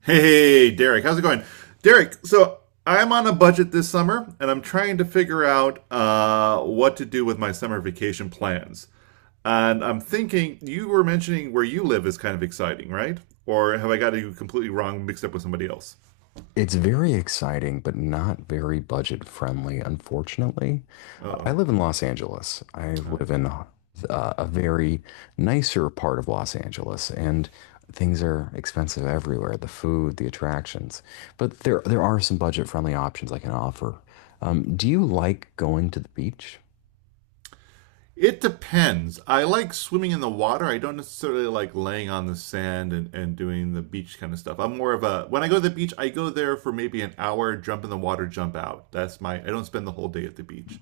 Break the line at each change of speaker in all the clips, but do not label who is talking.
Hey, hey, hey, Derek, how's it going? Derek, so I'm on a budget this summer and I'm trying to figure out what to do with my summer vacation plans. And I'm thinking, you were mentioning where you live is kind of exciting, right? Or have I got you completely wrong, mixed up with somebody else?
It's very exciting, but not very budget friendly, unfortunately.
Uh
I
oh.
live in Los Angeles. I
Oh.
live in a very nicer part of Los Angeles, and things are expensive everywhere, the food, the attractions. But there are some budget friendly options I can offer. Do you like going to the beach?
It depends. I like swimming in the water. I don't necessarily like laying on the sand and doing the beach kind of stuff. I'm more of a When I go to the beach, I go there for maybe an hour, jump in the water, jump out. That's my I don't spend the whole day at the beach.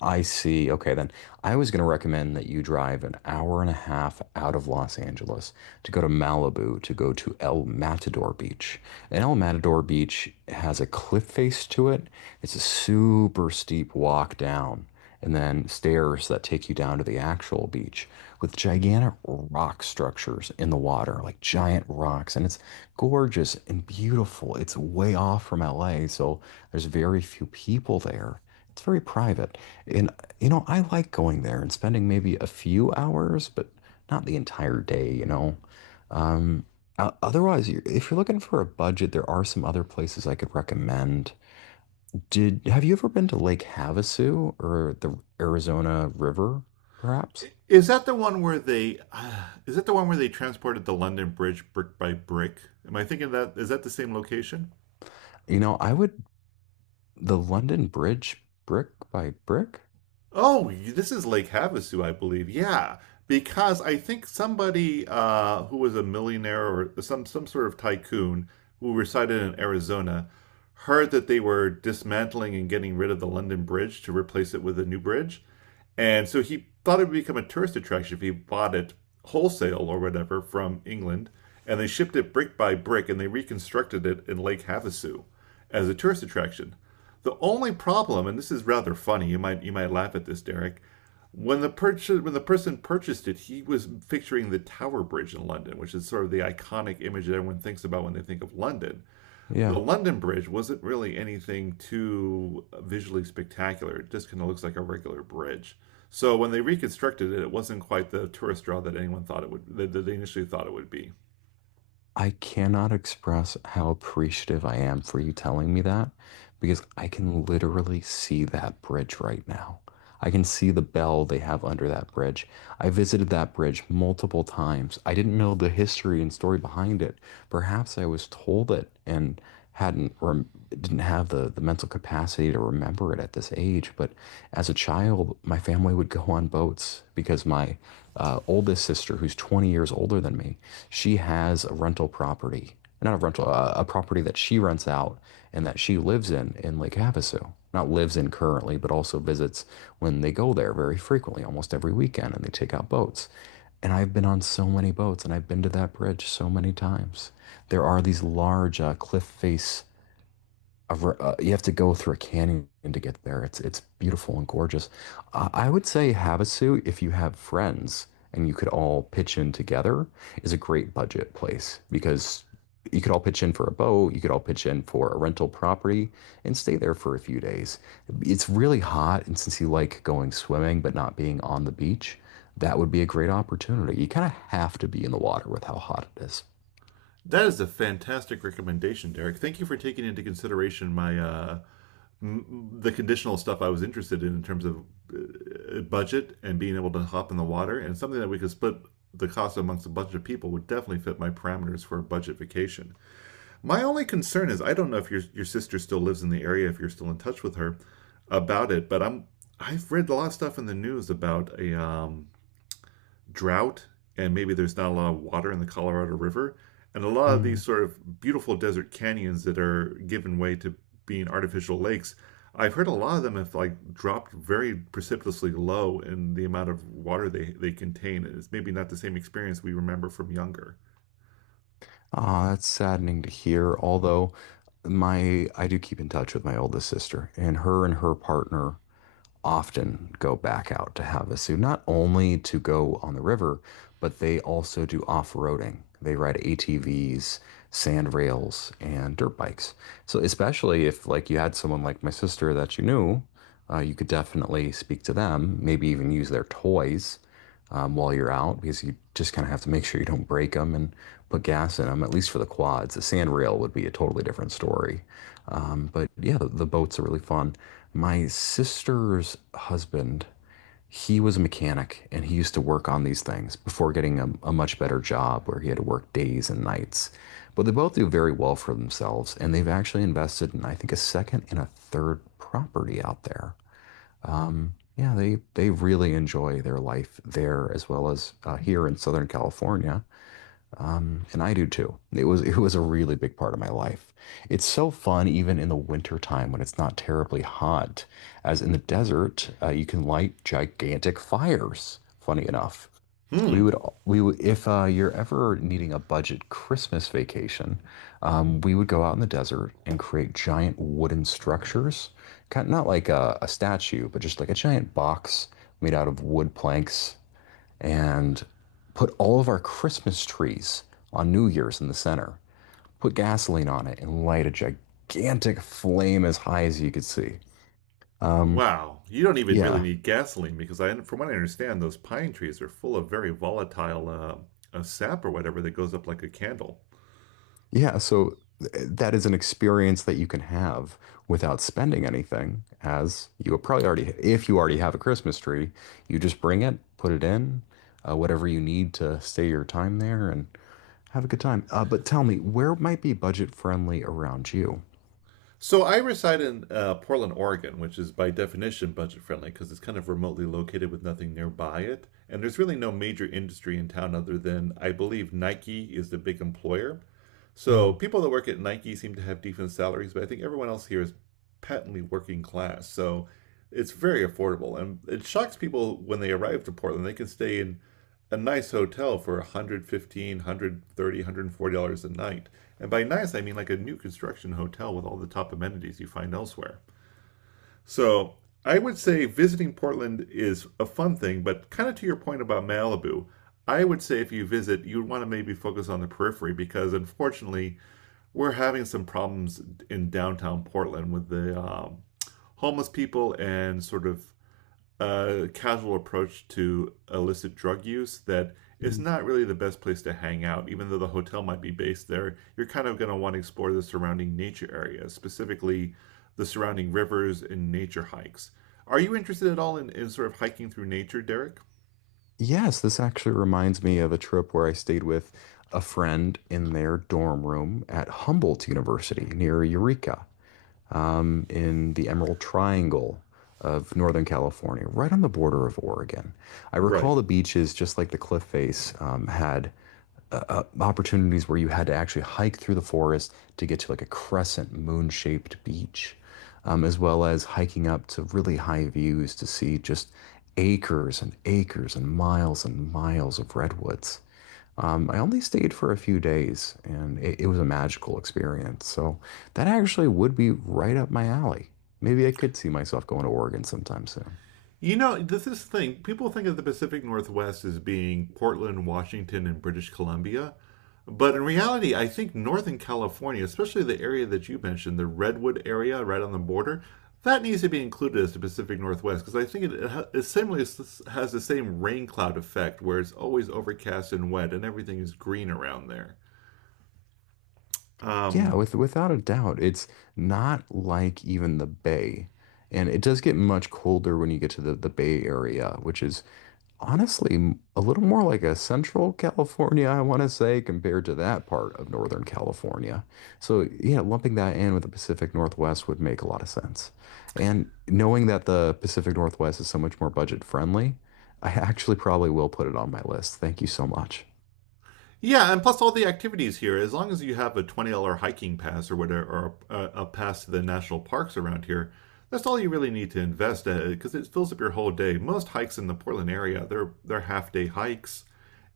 I see. Okay, then I was going to recommend that you drive an hour and a half out of Los Angeles to go to Malibu to go to El Matador Beach. And El Matador Beach has a cliff face to it. It's a super steep walk down and then stairs that take you down to the actual beach with gigantic rock structures in the water, like giant rocks. And it's gorgeous and beautiful. It's way off from LA, so there's very few people there. It's very private. And you know, I like going there and spending maybe a few hours, but not the entire day. Um, otherwise, if you're looking for a budget, there are some other places I could recommend. Did have you ever been to Lake Havasu or the Arizona River, perhaps?
Is that the one where they is that the one where they transported the London Bridge brick by brick? Am I thinking that is that the same location?
You know, I would the London Bridge, brick by brick.
Oh, this is Lake Havasu, I believe. Yeah, because I think somebody who was a millionaire or some sort of tycoon who resided in Arizona heard that they were dismantling and getting rid of the London Bridge to replace it with a new bridge, and so he thought it would become a tourist attraction if he bought it wholesale or whatever from England, and they shipped it brick by brick and they reconstructed it in Lake Havasu as a tourist attraction. The only problem, and this is rather funny, you might laugh at this, Derek. When the person purchased it, he was picturing the Tower Bridge in London, which is sort of the iconic image that everyone thinks about when they think of London. The
Yeah.
London Bridge wasn't really anything too visually spectacular. It just kind of looks like a regular bridge. So when they reconstructed it, it wasn't quite the tourist draw that anyone thought it would that they initially thought it would be.
I cannot express how appreciative I am for you telling me that because I can literally see that bridge right now. I can see the bell they have under that bridge. I visited that bridge multiple times. I didn't know the history and story behind it. Perhaps I was told it and hadn't rem- didn't have the mental capacity to remember it at this age. But as a child, my family would go on boats because my oldest sister, who's 20 years older than me, she has a rental property, not a rental, a property that she rents out and that she lives in Lake Havasu. Not lives in currently, but also visits when they go there very frequently, almost every weekend, and they take out boats. And I've been on so many boats and I've been to that bridge so many times there are these large cliff face of, you have to go through a canyon to get there. It's beautiful and gorgeous. I would say Havasu, if you have friends and you could all pitch in together, is a great budget place because you could all pitch in for a boat, you could all pitch in for a rental property and stay there for a few days. It's really hot, and since you like going swimming but not being on the beach, that would be a great opportunity. You kind of have to be in the water with how hot it is.
That is a fantastic recommendation, Derek. Thank you for taking into consideration my the conditional stuff I was interested in terms of budget and being able to hop in the water and something that we could split the cost amongst a bunch of people would definitely fit my parameters for a budget vacation. My only concern is I don't know if your sister still lives in the area if you're still in touch with her about it, but I've read a lot of stuff in the news about a drought and maybe there's not a lot of water in the Colorado River. And a lot of
Hmm.
these sort of beautiful desert canyons that are given way to being artificial lakes, I've heard a lot of them have like dropped very precipitously low in the amount of water they contain. And it's maybe not the same experience we remember from younger.
Ah, that's saddening to hear. Although my I do keep in touch with my oldest sister, and her partner often go back out to Havasu, not only to go on the river, but they also do off-roading. They ride ATVs, sand rails, and dirt bikes. So especially if like you had someone like my sister that you knew, you could definitely speak to them, maybe even use their toys while you're out because you just kind of have to make sure you don't break them and put gas in them, at least for the quads. The sand rail would be a totally different story. But yeah, the boats are really fun. My sister's husband, he was a mechanic and he used to work on these things before getting a much better job where he had to work days and nights. But they both do very well for themselves and they've actually invested in, I think, a second and a third property out there. Yeah, they really enjoy their life there as well as here in Southern California, and I do too. It was a really big part of my life. It's so fun even in the winter time when it's not terribly hot, as in the desert, you can light gigantic fires, funny enough,
Hmm.
we would we would if you're ever needing a budget Christmas vacation, we would go out in the desert and create giant wooden structures, kind of not like a statue, but just like a giant box made out of wood planks, and put all of our Christmas trees on New Year's in the center. Put gasoline on it and light a gigantic flame as high as you could see. Um,
Wow. You don't even really
yeah,
need gasoline because I, from what I understand, those pine trees are full of very volatile sap or whatever that goes up like a candle.
Yeah, that is an experience that you can have without spending anything, as you will probably already, if you already have a Christmas tree, you just bring it, put it in, whatever you need to stay your time there and have a good time. But tell me, where might be budget friendly around you?
So I reside in Portland, Oregon, which is by definition budget friendly because it's kind of remotely located with nothing nearby it. And there's really no major industry in town other than I believe Nike is the big employer. So
Mm.
people that work at Nike seem to have decent salaries, but I think everyone else here is patently working class. So it's very affordable, and it shocks people when they arrive to Portland. They can stay in a nice hotel for 115 130 $140, $130, $140 a night. And by nice I mean like a new construction hotel with all the top amenities you find elsewhere. So I would say visiting Portland is a fun thing, but kind of to your point about Malibu, I would say if you visit you would want to maybe focus on the periphery because unfortunately we're having some problems in downtown Portland with the homeless people and sort of a casual approach to illicit drug use that it's not really the best place to hang out. Even though the hotel might be based there, you're kind of going to want to explore the surrounding nature areas, specifically the surrounding rivers and nature hikes. Are you interested at all in sort of hiking through nature, Derek?
Yes, this actually reminds me of a trip where I stayed with a friend in their dorm room at Humboldt University near Eureka, in the Emerald Triangle of Northern California, right on the border of Oregon. I
Right.
recall the beaches, just like the cliff face, had opportunities where you had to actually hike through the forest to get to like a crescent moon shaped beach, as well as hiking up to really high views to see just acres and acres and miles of redwoods. I only stayed for a few days and it was a magical experience. So that actually would be right up my alley. Maybe I could see myself going to Oregon sometime soon.
You know, this is the thing. People think of the Pacific Northwest as being Portland, Washington, and British Columbia. But in reality, I think Northern California, especially the area that you mentioned, the Redwood area right on the border, that needs to be included as the Pacific Northwest because I think it similarly has the same rain cloud effect where it's always overcast and wet and everything is green around there.
Yeah,
Um,
without a doubt, it's not like even the Bay. And it does get much colder when you get to the Bay Area, which is honestly a little more like a Central California, I want to say, compared to that part of Northern California. So, yeah, lumping that in with the Pacific Northwest would make a lot of sense. And knowing that the Pacific Northwest is so much more budget friendly, I actually probably will put it on my list. Thank you so much.
Yeah, and plus all the activities here. As long as you have a $20 hiking pass or whatever, or a pass to the national parks around here, that's all you really need to invest in because it fills up your whole day. Most hikes in the Portland area, they're half day hikes,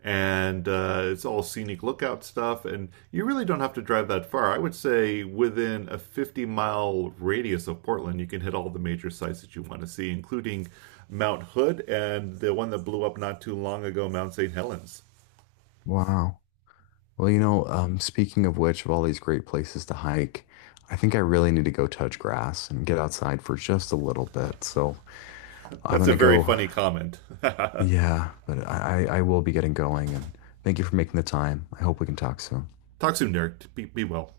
and it's all scenic lookout stuff, and you really don't have to drive that far. I would say within a 50 mile radius of Portland, you can hit all the major sites that you want to see, including Mount Hood and the one that blew up not too long ago, Mount St. Helens.
Wow. Well, you know, speaking of which, of all these great places to hike, I think I really need to go touch grass and get outside for just a little bit. So I'm
That's a
gonna
very
go
funny comment.
yeah, but I will be getting going and thank you for making the time. I hope we can talk soon.
Talk soon, Derek. Be well.